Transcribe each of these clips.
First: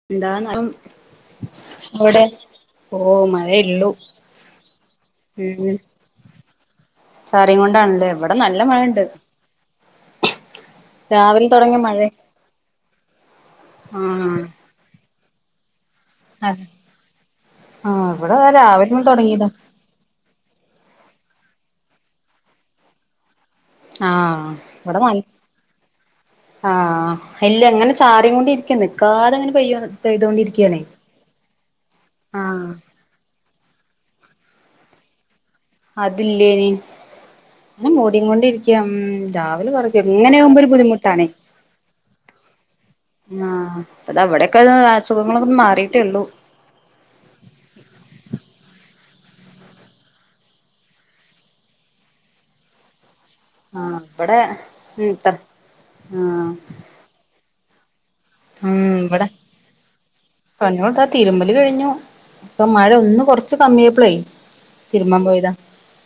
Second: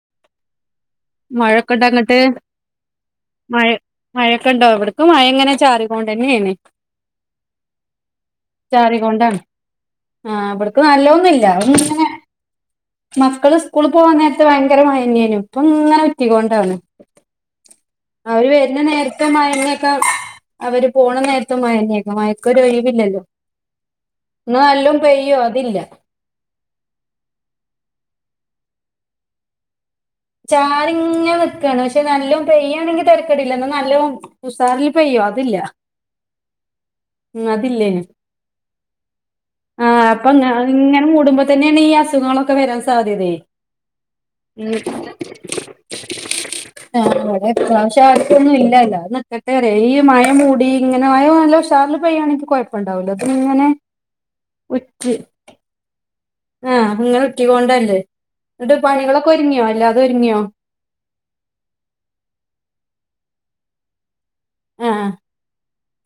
[unintelligible] മയയൊക്കെണ്ടോ അങ്ങട്ട് അവിടെ ഓ മ മഴ മഴൊക്കെ ഇണ്ടോ ഇവിടക്കും മഴ ഇങ്ങനെ ചാറികൊണ്ടെന്നേണ് ചാറി കൊണ്ടാണ്ല്ലേ ഇവടെ നല്ല മഴണ്ട് ആഹ് ഇവടക്ക് നല്ലോന്നുയില്ല രാവിലെ ഒന്ന് തുടങ്ങിയ ഇങ്ങനെ മഴേ മക്കള് സ്കൂള് പോവാൻ ആഹ് നേരത്ത് ഭയ ങ്കര മഴനെനും ഇപ്പ ഇങ്ങനെ ആഹ് ഉറ്റിക്കൊണ്ടാണ് ഇവിടെ അവര് ദാ രാവിലെ ഒന്ന് വരുന്നനേരത്ത് തുടങ്ങിയതാ മഴന്നെ അവര് പോണ നേരത്ത് മഴന്നൊക്കാ മയക്കൊരു ഒഴിവിലല്ലോ ആഹ് ന്നാ നല്ലോ പെയ്യോ അതില്ല ആഹ ഇല്ല ഇങ്ങനെ ചാറികൊണ്ട് രിക്ക്ണ്ട് നിക്കാതെങ്ങനെ പെയ്യാണ് ചാറിങ്ങനെ നിക്കാണ് പക്ഷെ നല്ലോം ആഹ് പെയ്യാണങ്കില് തെരക്കടില്ല ഇന്ന് നല്ലോ ഉസാറില് പെയ്യോ അതില്ല അതില്ലേനി ഇന്നും അതില്ലേനു മൂടികൊണ്ടിരിക്ക ഉം രാവിലെ ആ കെറക്ക അപ്പൊ ഇങ്ങനെ ആകുമ്പോ ഒരു ഇങ്ങനെ ബുദ്ധിമുട്ടാണേ മൂടുമ്പോ തന്നെയാണ് ഈ അസുഖങ്ങളൊക്കെ വരാൻ സാധ്യതയെ ആഹ് താ ഇവിടെക്കെ അസുഖങ്ങളൊന്നു മാറിട്ടേ ഒള്ളു ആ ഇവിടെ ഇപ്രാവശ്യം ആർക്കൊന്നും ഇല്ല ഇല്ലാതെ നിൽക്കട്ടെ ഈ മഴ മൂടി ഇങ്ങനെ മഴനല്ല ഉഷാറ്ല് പെയ്യാണങ്കില് കെഴപ്പണ്ടാവുല ആഹ് ഇവടെ ഉം ആഹ് അങ്ങനെ ഉറ്റികൊണ്ടല്ലേ എന്നിട്ട് ഉം ഇവിടെ പണികളൊക്കെ ഒരുങ്ങ്യോ അല്ലാതെ ഒരുങ്ങ്യോ [unintelligible] തിരുമ്പല് കഴിഞ്ഞു ഇപ്പോ മഴ ഒന്ന് കൊറച്ച് കമ്മിയായപ്പള് തിരുമ്പാ പോയതാ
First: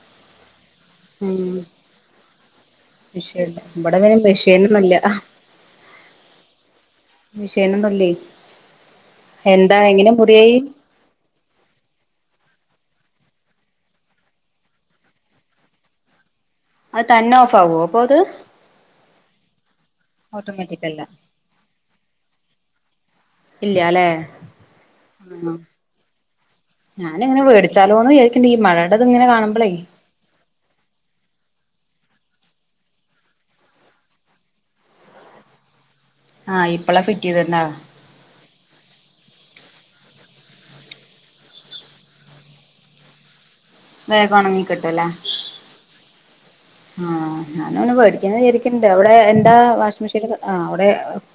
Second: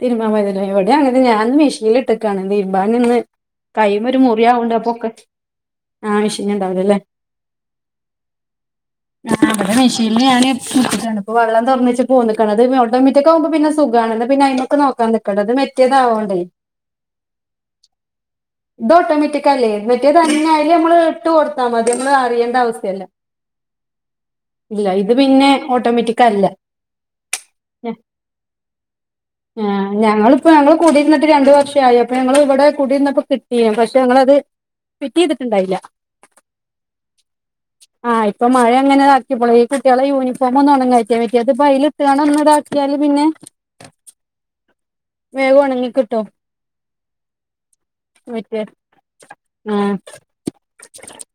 തിരുമ്പാ പോയതാല്ലൊ ഇവിടെ അങ്ങനെന്നെ ഉം ഞാനിന്ന് മിഷീല് ഇട്ടക്കാണ് തിരുമ്പാനിന്ന് കൈമല് ഒരു മുറി ആവണ്ടപ്പോ ആഹ് ആഹ് മിഷിന്ണ്ടാവുലല്ലേ വിഷോണെന്നുല്ലേ ആഹ് ഇവിടെ എന്താ എങ്ങനെ മെഷീനിൽ ഞാൻ മുറിയായി ഇട്ടിട്ടാണ് വെള്ളം തെറന്നച്ച് പോന്ന്ക്ക്ണ് അത് [unintelligible] മാറ്റിക്കാവുമ്പോ പിന്നെ സുഖാണോ പിന്നെ അയ്മക്ക് നോക്കാൻ നിക്കണ്ട ഇത് മറ്റേതാവണ്ടേ അത് തന്നെ ഓഫാവോ അപ്പ അത് ഇത് ഓട്ടോമാറ്റിക്കല്ലേ മറ്റേത് തന്നെ അയ്ല് ഓട്ടോമാറ്റിക് നമ്മള് അല്ല ഇട്ട് കൊടുത്താൽ മതി നമ്മള് അറിയേണ്ട അവശ്യല്ല ഇല്ല്യ ഇന്നലെ ഇല്ല ഇത് പിന്നെ ഓട്ടോമാറ്റിക് അല്ല ഞാനിങ്ങനെ ഞ- മേടിച്ചാലോന്ന് വിചാരിക്ക്ണ്ണ്ട് ഈ മഴണ്ടത്ങ്ങനെ കാണുമ്പളെ ഞങ്ങളിപ്പോ ഞങ്ങങ്ങള് കൂടിരുന്നിട്ട് രണ്ടു വർഷായി അപ്പൊ ഞങ്ങള് ഇവിടെ കുടിരുന്നപ്പോ കിട്ട് ഇല്ല്യ പക്ഷെ ഞങ്ങളത് ഫിറ്റ് ചെയ്തിട്ട്ണ്ടായില്ല ആഹ് ഇപ്പളാ ഫിറ്റ് ചെയ്തിട്ട്ണ്ടാവ ആഹ് ഇപ്പ മഴ അങ്ങനെ താക്കിയപ്പള് ഈ കുട്ട്യോളെ യൂണിഫോമെന്നും ഒണങ്ങായിട്ട് വല്ല്യത്പ്പോ അയ്ല് ഇട്ടാണ്ട് ഒന്ന്ത്ക്ക്യാല് പിന്നെ വേഗം ഒണങ്ങിക്കിട്ടുല്ലേ വേഗം ഒണങ്ങി കിട്ടോ ആഹ് ഞാനെന്ന് വോടിക്കണന്ന് മറ്റേ വിച്ചാരിക്ക്ണ്ട് ഔടെ എന്താ ആ വാഷിംഗ് മിഷീല്ക്കെ ആഹ് ഔടെ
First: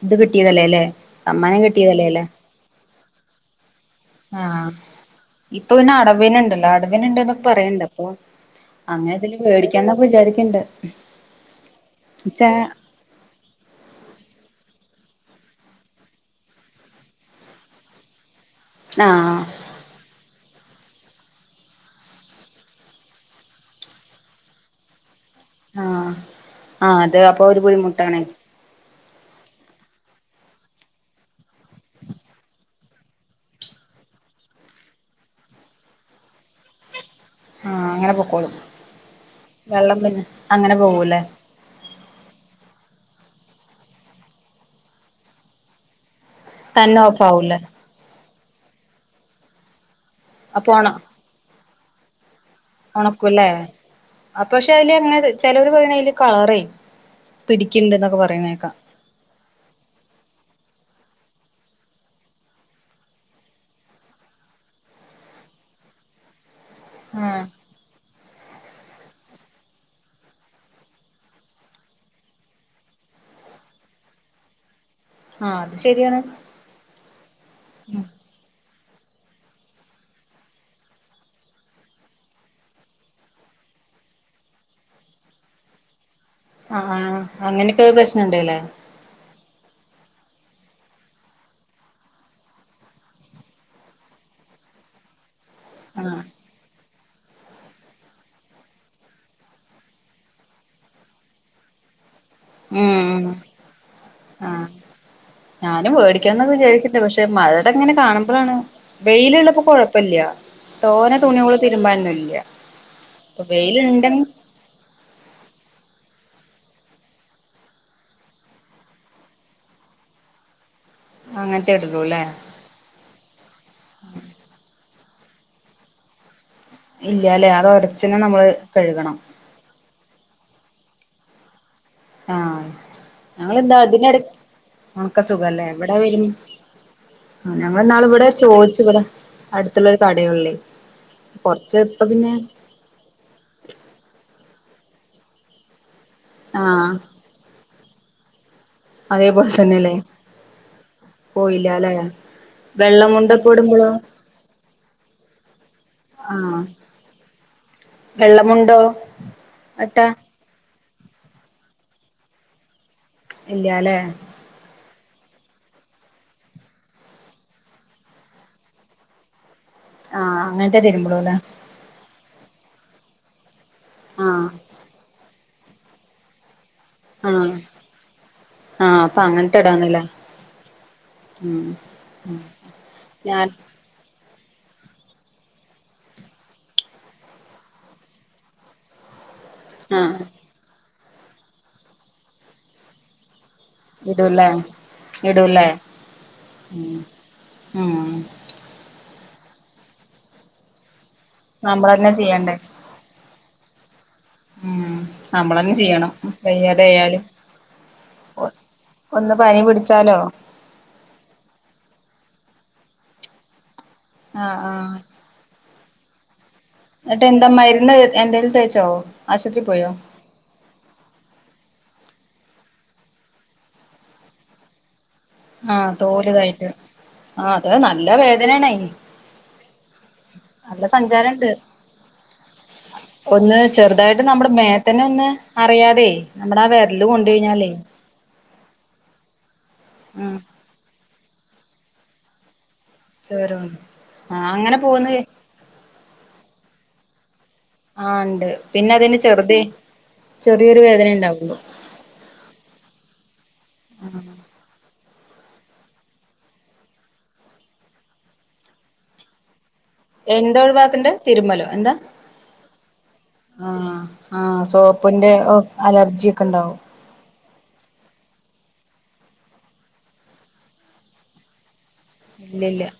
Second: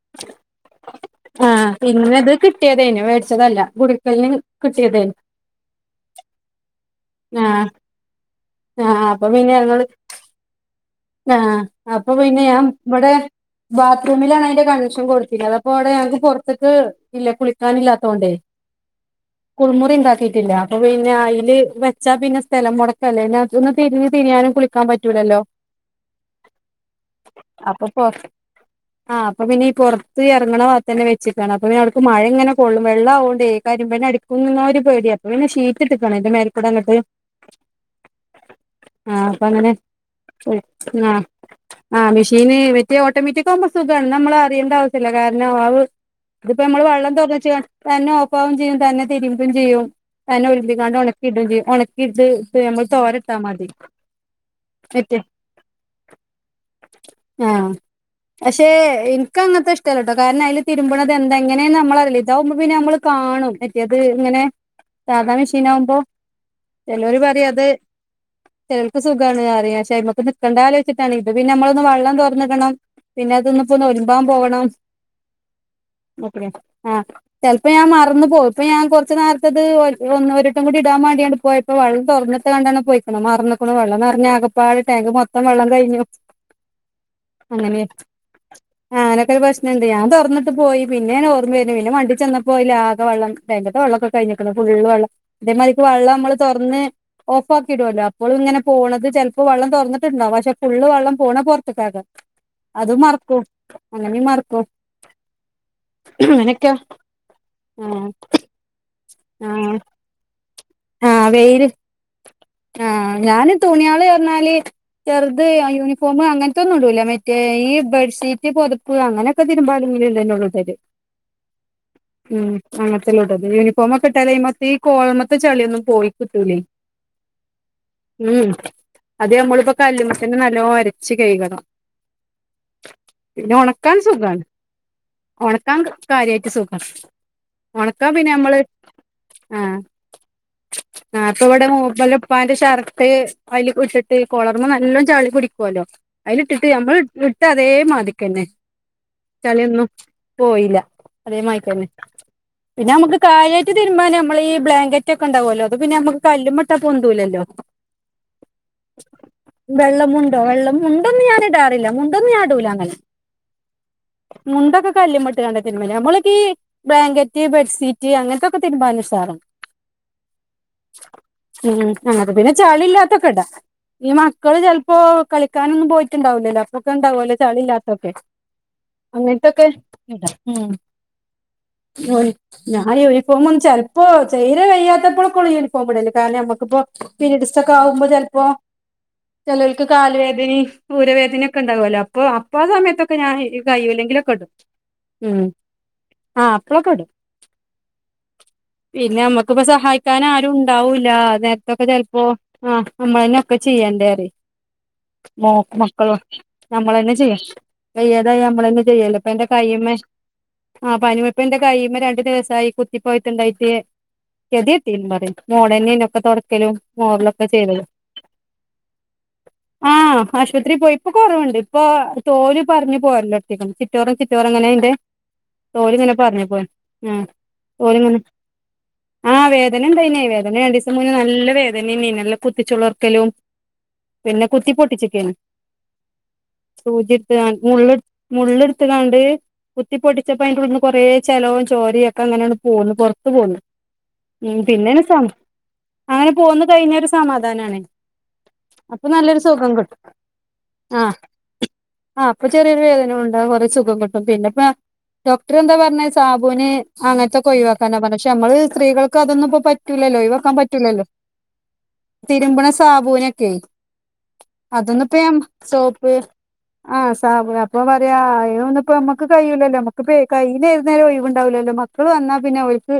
ഇത് കിട്ടിയതല്ലേല്ലെ സമ്മാനം കിട്ടിയതല്ലേല്ലെ കിട്ടിയോതോനു മേടിച്ചതല്ല ഗുരുക്കലിന് ആഹ് കിട്ടിയതേനു ഇപ്പ പിന്നെ അടവിന്ണ്ടല്ലോ അടവിന്ണ്ട്ന്ന്പ്പ പറയ്ണ്ട്പ്പ ആഹ് അപ്പ പിന്നെ ഞങ്ങള് ആഹ് അപ്പ പിന്നെ ച്ചാ ഞാൻ ഇവടെ ബാത്റൂമിലാണ് അയിന്റെ കണക്ഷൻ കൊടുത്തിന്യേ അപ്പോ ഔടെ ഞങ്ങക്ക് പൊറത്ത്ക്ക് ഇല്ല കുളിക്കാനില്ലാത്തോണ്ട് ആഹ് കുളിമുറി ഇണ്ടാക്കിട്ടില്ല അപ്പൊ പിന്നെ അയ്ല് വെച്ച് വെച്ചാ പിന്നെ സ്ഥലം മെടക്കല്ലേന്നെ ഇതെന്ന് തിരിഞ്ഞ് തിരിയാനും കുളിക്കാൻ പറ്റൂലല്ലോ ആ ആഹ അത് അപ്പൊ ഒരു ബുദ്ധിമുട്ടാണ് ആ അപ്പൊ പിന്നെ ഈ പെറത്ത് എറങ്ങണ ബാതന്നെ വെച്ച്ക്കാണ് അപ്പ പിന്നെ [unintelligible] മഴ ഇങ്ങനെ കൊള്ളും വെള്ള ആവോണ്ട് കരിമ്പന അടി കുന്നുന്നോര് പോടിയ അപ്പ പിന്നെ ഷീറ്റ്ട്ടക്കാണ് അയിന്റെ മേൽ കൂടെ അങ്ങട്ട് ആഹ് അങ്ങനെ പൊക്കോളും ആ അപ്പ അങ്ങനെ വെള്ളം പിന്നെ അങ്ങനെ ആ പോകൂല്ലേ [unintelligible] ആഹ് മിഷീന് മറ്റോ ഓട്ടോമാറ്റിക്കാകുമ്പോ സുഖാണ് നമ്മള് അറ്യേണ്ട ആവശ്യല്ല കാരണം അവ് ഇതിപ്പം നമ്മള് തന്നെ വെള്ളം ഓഫ് ആവൂല്ലേ തൊറന്നച്ചാണ്ട് തന്നെ ഓഫാവും ചെയ്യും തന്നെ തിരുമ്പും ചെയ്യും തന്നെ ഒലുമ്പിക്കാണ്ട് ഒണ ക്കിട്ടും ചെയ്യും ഒണക്കിട് ഒണക്കൂല്ലേ ആ പക്ഷേ അയില് അങ്ങനെ ചെലോര് പറയണ് അയില് കളറെ ആഹ് പഷേ എ ക്കങ്ങത്തെ ഇഷ്ടല്ലട്ടോ കാരണം അയില് തിരുമ്പണത് എന്തെങ്ങനെ നമ്മള് അറിലാ ഇതാവുമ്പോ പിന്നെ നമ്മൾ കാണും മറ്റേത് ഇങ്ങനെ സാധാ മെഷീൻ ആവുമ്പോ ചെലോര് ആഹ് പറയും അത് ചെലോൾക്ക് സുഖാണ് അറിയച്ചാ മ്മക്ക് നിക്കണ്ട ആലോച്ചിട്ടാണ് ഇപ്പപിന്നെ നമ്മളൊന്ന് വെള്ളം തൊറന്നിക്കണം പിന്നെ അതൊന്ന് പ്പോന്ന് ഒരുമ്പാൻ പോവണം ആഹ് അത് ശരിയാണ് [unintelligible] ആഹ് ചെലപ്പോ ഞാൻ ഉം മറന്ന് പോകും ഇപ്പോ ഞാൻ കൊറച്ച് നേരത്തത് ഒ ഒരുവട്ടം കൂടി ഇടാൻ വാണ്ടിഅണ്ട് പോയപ്പോ വെള്ളോം തൊറന്നിട്ടകാണ്ടാണ് പോയിക്കണു മറന്ന്ക്ക്ണ് വള്ളം നെറഞ്ഞ് ആകപ്പാടെ ടാങ്ക് മൊത്തം വള്ളം കഴിഞ്ഞു. ആഹ് ആഹ് അങ്ങനെഒക്കെ പ്രശ്നമുണ്ട് ല്ലേ അങ്ങനൊക്കൊരു പ്രശ്നവോണ്ട് ഞാൻ തൊറന്നട്ട് പോയി പിന്നെ ഓർമ്മാ വരണെ പിന്നെ വണ്ടി ചെന്നപ്പോ പോയപ്പോ ആക വള്ളം അയിന്റെ ബഹളൊക്കെ കഴിഞ്ഞിക്കാണു [unintelligible] വള്ളം ആഹ് നമ്മള് തൊറാന്ന് ഓഫ് ആക്കിടുല്ലോ അപ്പോളും ഇങ്ങനെ പോണത് ചെലപ്പോ വെള്ളം തൊറന്നിട്ടുണ്ടാവും പഷേ ഫുള്ള് വള്ളം പോണ പൊറത്ത്ക്കാക്കാ അത് ഉം മറാകുവോ അല്ലെങ്കിൽ മറകുവോ ആഹ് ഞാനും വേടിക്കണം എന്നൊക്കെ വിചാരിക്കുന്നേ പഷേ മഴടെ ഇങ്ങനെ ആഹ് കാണുമ്പോഴാണ് വെയില്ള്ളപ്പോ ആഹ് കൊഴ പ്പ്‌ല്ല്യ ആഹ് വെയില് ആഹ് അപ്പൊ ഞാന് തുണിയള് വെയിലുണ്ടെങ്കി പറഞ്ഞാല് ചെറുത് യൂണിഫോം അങ്ങനത്തൊന്നും ഇടുലാ മറ്റേ ഈ ബെഡ്ഷീറ്റ് പൊതപ്പ് അങ്ങനെ ഒക്ക തിരുമ്പന് [unintelligible] അങ്ങനത്തെ ഇടുള്ളൂല്ലേ അങ്ങനത്തലോട്ടത് യൂണിഫോമൊക്കെ ഇട്ടാല് ഇമത്തെ കോളമത്തെ ചളിയൊന്നും പോയിക്കിട്ടൂലേ ഇല്ല്യല്ലെ അത് ഒരച്ചന്നെ നമ്മള് കഴുകണം കല്ലുമത്തന്നെ നല്ലോ ഒരച്ച് കൈകണം ആഹ് ഞങ്ങളെന്താ ഉണക്കാൻ അതിനെട സുഖാണ് ഒണക്ക് സുഖല്ലേ ഉണക്കാൻ ഇവിടെ വേരും കാര്യായിട്ട് സുഖം ആഹ് ഉണക്കാൻ ഞങ്ങളിന്നാളവിടെ പിന്നെ നമ്മള് ചോദിച്ചു ഇവടെ ആഹ് അടുത്തോള്ളോരു കടയൊള്ളേ ആഹ് ഇപ്പോ ഇവടെ [unintelligible] ഉപ്പാന്റെ ഷർട്ട് അയില് ഇട്ടിട്ട് കൊളറ്മേ നല്ലോ ചാളി പിടിക്കുല്ലോ അയിലിട്ടിട്ട് ആഹ് ഞമ്മള് ഇട്ട് ട്ടതേ മാതിക്കന്നെ അതേപോലെ ചളിയൊന്നും തന്നെല്ലേ പോയില്ല അതേമായിക്കന്നെ പോയില്ലാല്ലേ പിന്നെ വെള്ള നമുക്ക് മുണ്ടൊക്കെ കാര്യാട്ട് ഇടുമ്പളോ തിരുമ്മന് നമ്മളി ബ്ലാങ്ക റ്റൊക്കെണ്ടാവല്ലോ അതുപിന്നെ നമ്മക്ക് ആഹ് കല്ലുമേ ഇട്ടാ പൊന്തൂല്ലോ ണ്ടോ അട്ടാ മുണ്ടോ വെള്ള മുണ്ടൊന്നും ഞാൻ ഇടാറില്ല മുണ്ടൊന്ന് ഞാൻടൂല അങ്ങനെ ഇല്ല്യല്ലേ മുണ്ടൊക്കെ കല്ല്മേ ഇട്ട്കണ്ട് തിരുമല് നമ്മളക്കെയി ബ്ലാങ്കറ്റ് ബെഡ്സീറ്റ് അങ്ങനത്തെക്കെ തീരുമ്പാന് ഉഷാറാണ് ആഹ് അങ്ങനത്തെ തിരുമ്പോളൂല്ലേ ഉം അങ്ങനത്തെ പിന്നെ ചളി ഇല്ലാത്തൊക്കെ ഇടാ ഈ ആഹ് മക്കള് ചെലപ്പോ കളിക്കാനൊന്നും പോയിട്ടുണ്ടാവുലല്ലോ ഒക്കെ ഉണ്ടാവുലോ ആഹ് ചളി ഇല്ലാത്തൊക്കെ ആഹ് അപ്പൊ അങ്ങനത്തെ അങ്ങനത്തൊക്കെ ഇടാന്നില്ലേ ഇടാം ഉം ഉം [unintelligible] ഞായ് ഞാൻ യുനിഫോമും ചെ പ്പോ ചെയ്ര് കയ്യാത്തപ്പോളൊക്കൊള്ളൂ യൂണിഫോം ഇടല് കാരണം നമ്മുക്കിപ്പോ പിരീഡസ് ഒക്കെ ആവുമ്പോ ചെലപ്പോ ചെലോല്ക്ക് കാല് ആഹ് വേദനേം ഊരവേദനൊക്കെ ഇണ്ടാവല്ലോ അപ്പോ അപ്പ ആ സമയത്തൊ ക്കെ ഞാൻ എക്ക് കയിയുല്ലങ്കിലൊക്കെ ഇടൂല്ലേ ഇടും ഉം ഇടൂല്ലേ ആഹ് അപ്പളൊക്കെ ഉം ഇടും ഉം പിന്നെ നമ്മക്കിപ്പ സഹായിക്കാനും ആരും ഉണ്ടാവൂലാ ആ നേരത്തൊക്കെ നമ്മളന്നെ ചെലപ്പോ ചെയ്യണ്ടേ ആഹ് നമ്മള് തന്നെ ഒക്കെ ചെയ്യണ്ടേറയും ഉം നമ്മളന്നെ മോക്ക് ചെയ്യണം മക്കള് നമ്മളന്നെ വയ്യാതായാലും ചെയ്യാ വെയ്യാതായാ നമ്മളെന്നെ ചെയ്യോല്ലോ ഇപ്പ ഒന്ന് എന്റെ പനി കയ്യ്മ്മെ പിടിച്ചാലോ ആഹ് പനിമെ ഇപ്പ ഇന്റെ കയ്യിമ്മെ രണ്ട് ദിവ്സായി കുത്തി പൊയ്ത്ത് ഇണ്ടായിട്ട് ആഹ് ആഹ് കെതെട്ത്തിന്നും പറിം മോളെന്നെയ്ന്നു അപ്പ തൊട്ക്കെലും എന്നെട്ട് എന്താ മര്ന്ന് എന്തേലും തേച്ചോ ആശുപത്രി പോയോ? ആശുപത്രിയി പോയി ഇപ്പ കൊറവ് ഇണ്ട് ഇപ്പൊ തോല് പർഞ്ഞ് പോരെലൊട്ത്തിക്ക്ണ് ചിറ്റോറം ചിറ്റോറം ഇങ്ങനെ അയിന്റെ ആഹ് തോലിങ്ങനെ തോല് പറഞ്ഞു തായിട്ട് പോരും ആഹ് അത് നല്ല തോലിങ്ങനെ വേദനയാണയ്ന് ആഹ് വേദന ഇണ്ടായിനെയ് വേദന രണ്ടീസം മുന്നേ സഞ്ചാരണ്ട് നല്ല വേദനന്നെയ്നി നല്ല കുത്തിച്ചുള്ളെർക്കെലും ഒന്ന് ചെറുതായിട്ട് നമ്മടെ മേത്തെന്നെ ഒന്ന് അറിയാതെയ് നമ്മടെ ആഹ് വെരല് സൂചി കൊണ്ട് എടുത്ത് കഴിഞ്ഞാലെയ് മുള്ള് ഇട്ത്ത് കാണ്ട് കുത്തി ഉം പൊട്ടിച്ചപ്പോ അയിന്റെ ഉള്ള്ന്ന് കൊറേ ചെലോം ചോരിം ഒക്കെ അങ്ങനെ ആണ്ട് പോന്ന് പൊർ ചോര വന്നോ ഉം പിന്നെ ഒര് സമാ അങ്ങനെ പോന്ന് കഴിഞ്ഞാ ഒര് സമാധാനാണ് ആഹ് ഇണ്ട് പിന്നെ അപ്പൊ അതിന് നല്ലൊരു ചെറ്തെ സുഖം കിട്ടും ചെറെയൊര് വേദനെ ആഹ് ഇണ്ടാകൊള്ളു ആഹ് ഇപ്പ ചെറിയൊര് വേദന ഒണ്ട് അയ് കൊറെ സുഖം കിട്ടും പിന്നെ ഇപ്പാ ഡോക്ടറർ എന്താ പർണെ സാബൂന് അങ്ങൻത്തൊക്കെ ഒഴിവാക്കാനാ പർണെ പക്ഷെ അമ്മെൾ സ്ത്രീകൾക്ക് അതൊന്നും ഇപ്പ പറ്റ് റ്റൂലല്ലോ ഒഴ്‌വാക്കാൻ എന്താ പറ്റൂലല്ലോ? ഒഴിവാക്കണ്ടേ തിരുമ്മലോ എന്താ തിര്മ്പ്ണ സാബൂനൊക്കെയ് ആ ആ അതൊന്നും ഇപ്പ സോപ്പിന്റെ ഞമ്മെ സോപ്പ് അലർജി ഒക്കെ ഉണ്ടാവും ആഹ് സാമ്പൂന് അപ്പ പറിയാ ആഹ് അയിന് ഒന്നും ഇപ്പ ഞമ്മെക്ക് കയ്യുല്ലല്ലോ അമ്മെക്ക് ഇപ്പ ഏഹ് കയ്യിൽ ഏത് നേരും ഒഴിവ് ഇണ്ടാവ്‌ലല്ലോ മ ക്കൾ വന്നാ പിന്നെ ഇല്ല ഇല്ല ഓൽക്ക്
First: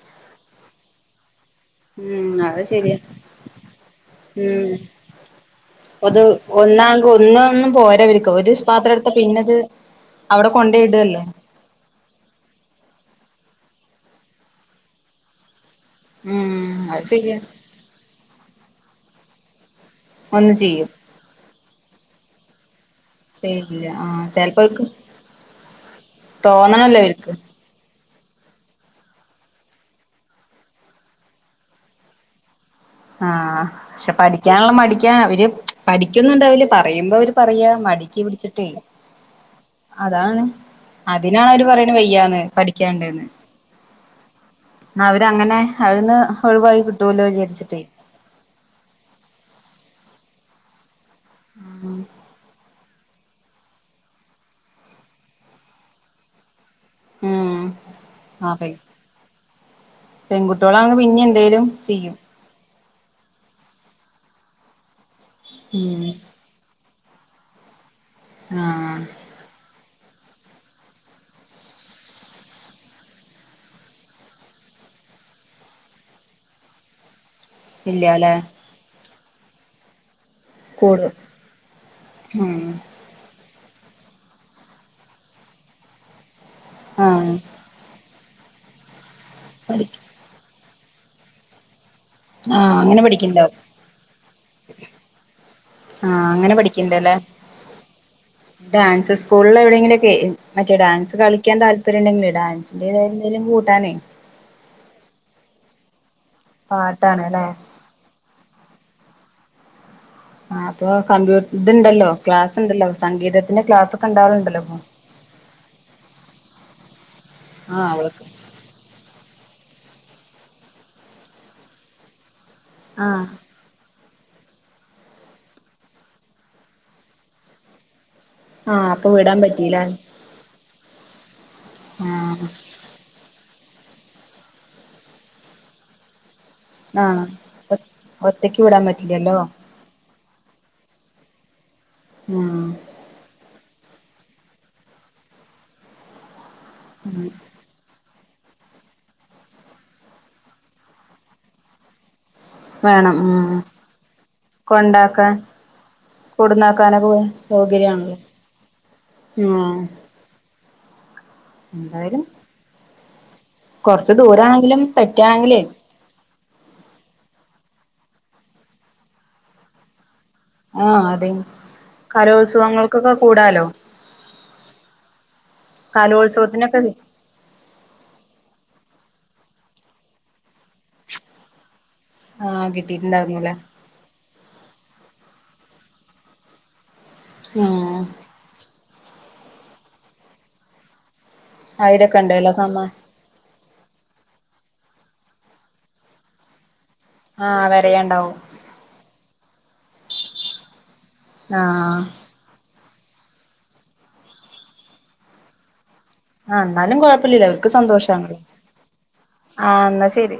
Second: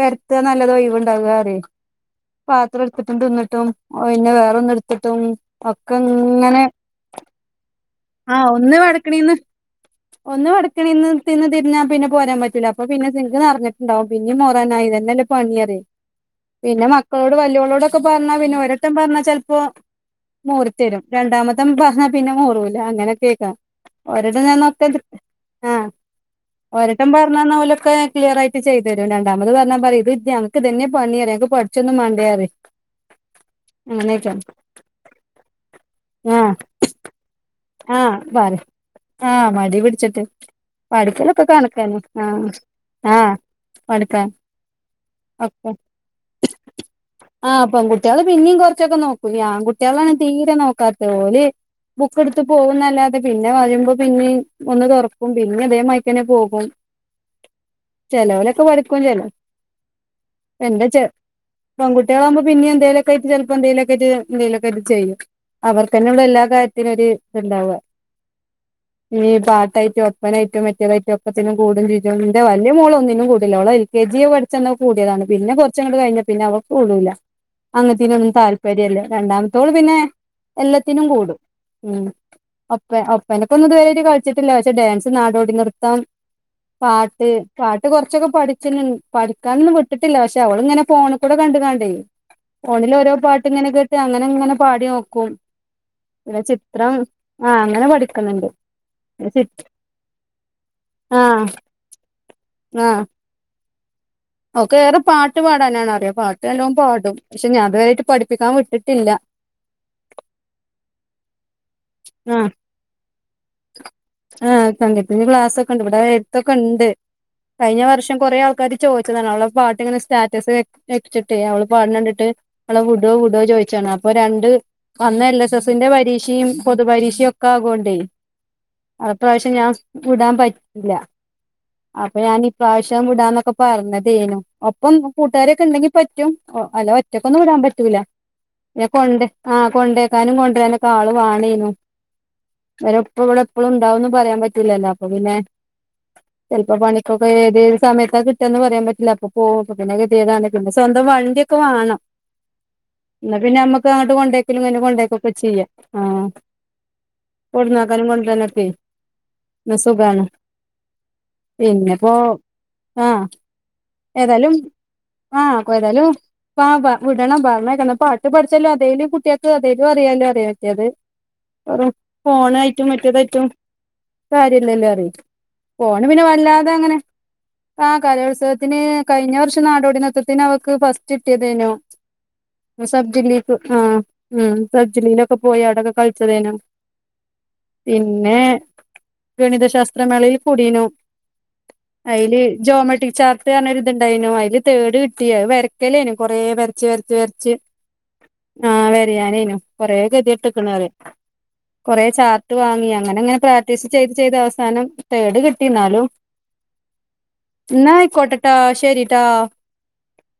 പെര്ത്താന്ന് ല്ലാതെ ഒഴിവ് ഇണ്ടാകാ റയ് ഉം അത് പാത്രം ശരിയാ ഇട്ത്ത്ട്ടും തിന്ന്ട്ടും പിന്നെ വേറെ ഒന്ന് ഇട്ത്ത്ട്ടും ഒ ഒത് ഒന്നാങ്ക് ഒന്ന് ഒന്നും പോര ഇവെര്ക്ക് ആഹ് ഒര് ഒന്ന് പാത്രം ഇട്ത്താ വടക്കണീന്ന് പിന്നെ ഇത് അവ്ടെ കൊണ്ടോയ് ഇട് അല്ലെ തിര്ഞ്ഞാ പിന്നെ പോരാൻ പറ്റൂലാ അപ്പ പിന്നെ സിംഗ് നെർഞ്ഞ്ട്ട് ഇണ്ടാവും പിന്നെ മോറാനായിലെ ഇത് അല്ലെ പണി പറെയ് ഉം പിന്നെ അത് മക്കളോട് ശരിയാ വല്ല്യേളോടൊക്കെ പർണാ പിന്നെ ഒര് വട്ടം പർണാ ചെൽപ്പം ഒന്ന് ചെയ്യും മെറിത്തെരും രണ്ടാമ്മത്തെ നമ്മെൾ പർണാ പിന്നെ മോറൂലാ അങ്ങനെ കേക്കാം ചെയ്യില്ല ആഹ് ഒര് വട്ടം ചെലപ്പോ അവർക്ക് ഞാനൊക്കെ ഇത് ആഹ് ഒര് തോന്നണല്ലോ വട്ടം അവർക്ക് പർണെന്നാ ഓലൊക്കെ ക്ലിയെർ ആയിട്ട് ചെയ്തെരും രണ്ടാമെത് പർണാ പറിം ഇത് ഞങ്ങെക്ക് ഇതെന്നെ പണി പറിം ഞങ്ങെക്ക് പഠിച്ചൊന്നും മാണ്ടെ പറിം ആഹ് പക്ഷെ പഠിക്കാൻ ഇള്ള മടിക്കാണ് അവെര് പഠിക്കൊന്നും ആഹ് ഇണ്ടാവ്‌ല്ലാ പറിയിമ്പം അവെര് പറിയാ ആഹ് മടിക്ക് പറയും പിട്ച്ചിട്ടെയ് ആഹ് മടി പിട്ച്ചിട്ട് പഠിക്കലൊക്കെ അതിനാണ് അവര് പറയണ കണ്ക്കെന്നെ വയ്യാന്ന് ആഹ് പഠിക്കാണ്ട്ന്ന് ആഹ് പട്ക്കാൻ ആഹ് അവെര് അങ്ങനെ അഹ്‌ന്ന് ഒഴിവായി കിട്ടോല്ലോ വിചാര്ച്ച് ആഹ് പെങ്കുട്ടായാൾ പിന്നിം കൊർച്ചൊക്കെ നോക്കും ഈ ആങ്കുട്ടിയാളാണ് തീരെ നോക്കാത്തെ ഓൽ ഉം ബുക്ക് ഇട്ത്ത് പോവുംന്ന് അല്ലാതെ പിന്നെ വരുമ്പോ പിന്നിം ഒന്ന് തൊറക്കും പിന്നിം അതേ മായ്ക്കെന്നെ പോകും ഉം ചെലോലൊക്കെ പഠിക്കും ചെലോ പെങ്കുട്ടിയാളാണ് പിന്നിം എന്തെലും ചെയ്യും പിന്നിം എന്തെലൊക്കെ ആയയിറ്റ് ചെലപ്പോ എന്തെലൊക്കെ ആയിറ്റ് എന്തെലൊക്കെ ആയിറ്റ് ചെയ്യും ഉം അവെർക്കെന്നെ ഒള്ളു എല്ലാ കാരും ത്തിനും ഒര് ഇത് ഇണ്ടാവാ ആഹ് ഇനി പാട്ടായിറ്റോ പ്പന ആയിറ്റും മറ്റെതായിറ്റും ഒക്കത്തിനും കൂടും ചെജ്ജും ഇന്റെ വല്ല്യ മോൾ ഒന്നിനും കൂട് ഇല്ല ഓൾ എൽ കെ ജി പഠി ച്ച അന്ന് കൂടിയെതാണ് പിന്നെ കൊർച്ച് അങ്ങെട്ട് കഴിഞ്ഞാ പിന്നെ അവക്ക് കൂടൂലാ അങ്ങൻത്തിനൊന്നും ഇല്ലാല്ലെ താല്പര്യം ഇല്ല രണ്ടാമത്തോൾ പിന്നെ എല്ലത്തിനും കൂടു കൂടും ഉം ഉം ഒപ്പ ഒപ്പനൊക്ക് ഒന്നും ഇത് വെരെ ആയിറ്റ് കളിച്ച്ട്ട് ഇല്ല പക്ഷെ ഡാൻസ് നാടോടി നൃത്തം പാട്ട് ആഹ് പാട്ട് കൊർച്ചൊക്കെ പഠിച്ചെൽ ഇൺ പഠിക്കാനൊന്നും പഠി വിട്ട്ട്ട് ഇല്ല പക്ഷെ അവൾ ഇങ്ങനെ ഫോണ്ക്കൂടെ കണ്ട് കണ്ടെയ് ആഹ് ഫോണിൽ അങ്ങനെ ഓരോ പാട്ട് പഠിക്കണ്ടാവും ഇങ്ങനെ കേട്ട് അങ്ങനെ ഇങ്ങനെ പാടി നോക്കും ആഹ് പിന്നെ അങ്ങനെ ചിത്രം പഠിക്കണ്ടല്ലേ ആഹ് അങ്ങനെ പഠിക്ക്ണ് ഇണ്ട് ഡാൻസ് സ്കൂൾ എവിടെങ്കിലൊക്കെ മറ്റേ ഡാൻസ് ആഹ് കളിക്ക്യാൻ താല്പര്യം ഇണ്ടങ്കിലെ ഡാൻസിന്റെ ഏതെലും എന്തെലും കൂട്ടാനെയ് ഓക്കേ ഏറെ പാട്ട് പാടാനാണ് അറിയാ പാട്ട് നല്ലാം പാടും പാട്ടാണ് ല്ലേ പക്ഷെ ഞാൻ ഇത് വെരെ ആയിറ്റ് പഠിപ്പിക്കാൻ വിട്ട്ട്ട് ഇല്ല ആഹ് അപ്പൊ കമ്പ്യൂ ഇതുണ്ടല്ലോ ആഹ് ക്ലാസ് ഉണ്ടല്ലോ സംഗീതത്തിന്റെ ക്ലാസ് ഒക്കെ ഉണ്ടാവലുണ്ടല്ലോപ്പ ത്തൊക്കെ ഉണ്ട് കഴിഞ്ഞ വർഷം കൊറേ ആൾക്കാർ ചോദിച്ചതാണ് അവളെ പാട്ട് ഇങ്ങെ സ്റ്റാറ്റസ് വെച്ചിട്ട് അവള് പാടുന്ന കണ്ടിട്ട് വളെ വിടോ ആഹ് വിടോ ചോയിച്ചാണ് അപ്പൊ രണ്ട് അന്ന് എൽ എസ് എസിന്റെ പരീക്ഷിം പൊതു പരീശയൊക്കെ ആകോണ്ടേ ആഹ് അപ്പൊ അടുത്ത വിടാൻ പ്രാവശ്യം ഞാൻ പറ്റിയില്ല വിടാൻ പറ്റില്ല അപ്പൊ ആഹ് ഞാൻീ പ്രാവശ്യം [unintelligible] വിടാന്നൊക്കെ പറഞ്ഞതേനു ഒപ്പം കൂട്ടുകാരൊക്കെ ഉണ്ടെങ്കിൽ പറ്റും ഓ അല്ല ആഹ് ഒറ്റക്കൊന്നും വിടാൻ പറ്റൂല ഒറ്റക്ക് വിടാൻ ഞാ കൊണ്ട് പറ്റില്ലല്ലോ ആഹ് കൊണ്ടേക്കാനും കൊണ്ടുവരാനൊക്കെ ആൾ വണനയനു ഉം വ എപ്പ ഇവിടെ എപ്പോഴുംണ്ടാവുംന്ന് പറയാൻ പറ്റില്ലല്ലോ അപ്പൊ പിന്നെ ചിലപ്പോ ഉം പണിക്കൊക്കെ ഏതേത് സമയത്തൊ കി ന്ന് പറയാൻ പറ്റില്ല അപ്പൊ പോ പിന്നെ ഗതി [unintelligible] സ്വന്തം വണ്ടിയൊക്കെ വേണം വേണം എന്ന ഉം പിന്നെ നമ്മുക്ക് അങ്ങോട്ട് കൊണ്ടോക്കലും ഇങ്ങെ കൊണ്ടേക്ക ഒക്കെ ചെയ്യാം ആഹ് അവിന്നാക്കാനൊ പോ കൊടുന്നക്കാനും കൊണ്ട തന്നക്കെ ഉം സുഖ പിന്നെപ്പോ എന്തായാലും ആഹ് കൊറച്ച് ഏതായാലും ദൂരാണെങ്കിലും ആഹ് പറ്റാണെങ്കിലേ കൊ ഏതാലും ആഹ് വിടണം പറഞ്ഞണാ പാട്ട് പഠിച്ചല്ലോ അതേും കുട്ടികൾക്ക് അതേലും അറിയാലോ അറിയാലോ മറ്റേത് ആഹ് അതെ റ ഫോണായിട്ടും കലോത്സവങ്ങൾക്കൊക്കെ മറ്റേതായിറ്റും കൂടാലോ കാര്യല്ലല്ലോ അറിയി ഫോൺ പിന്നെ വല്ലാതെ കലോത്സവത്തിനൊക്കെ അങ്ങനെ ആഹ് കലോത്സവത്തിന് കഴിഞ്ഞ വർഷം നാടോടിനത്വത്തിന് അവക്ക് കിട്ടിയതേനോ ആഹ് കിട്ടിയിട്ടുണ്ടായിരുന്നുല്ലേ സബ്ജിലേക്ക് ആഹ് ഉം സ്ബ്ജിലിയിലൊക്കെ പോയി അടൊക്കെ കളിച്ചതിനേനും ഉം പിന്നെ ഗണിതശാസ്ത്രമേളൽ കുടീനും അയിലൊക്കെ അതില് ഇണ്ടല്ലോ സമ്മാ ജോമറ്റിക് ചാർട്ട് ഇത്ണ്ടായിോ അതില് തേട് കിട്ടിയ വരക്കലായി നു കൊറെ [unintelligible] വരച്ച് വരച്ച് ആഹ് വരയാണ്ടാവും ആഹ് വെരിയാനനു കൊറെേ ഗതിട്ട്ക്കണ അവര് ആഹ് കൊറേ ചാർ ട്ട് വാങ്ങി അങ്ങനെ അങ്ങനെ പ്രാക്ടീസ് ചെയ്ത് ചെയ്ത് അവസാനം തേഡ് കിട്ടി ന്നാലും ആഹ് എന്നാലും കൊഴപ്പമില്ലില്ല അവർക്ക് സന്തോഷാണല്ലോ ആയിക്കോട്ടെട്ടാ ശരിട്ടാ ആഹ് എന്നാ ശരി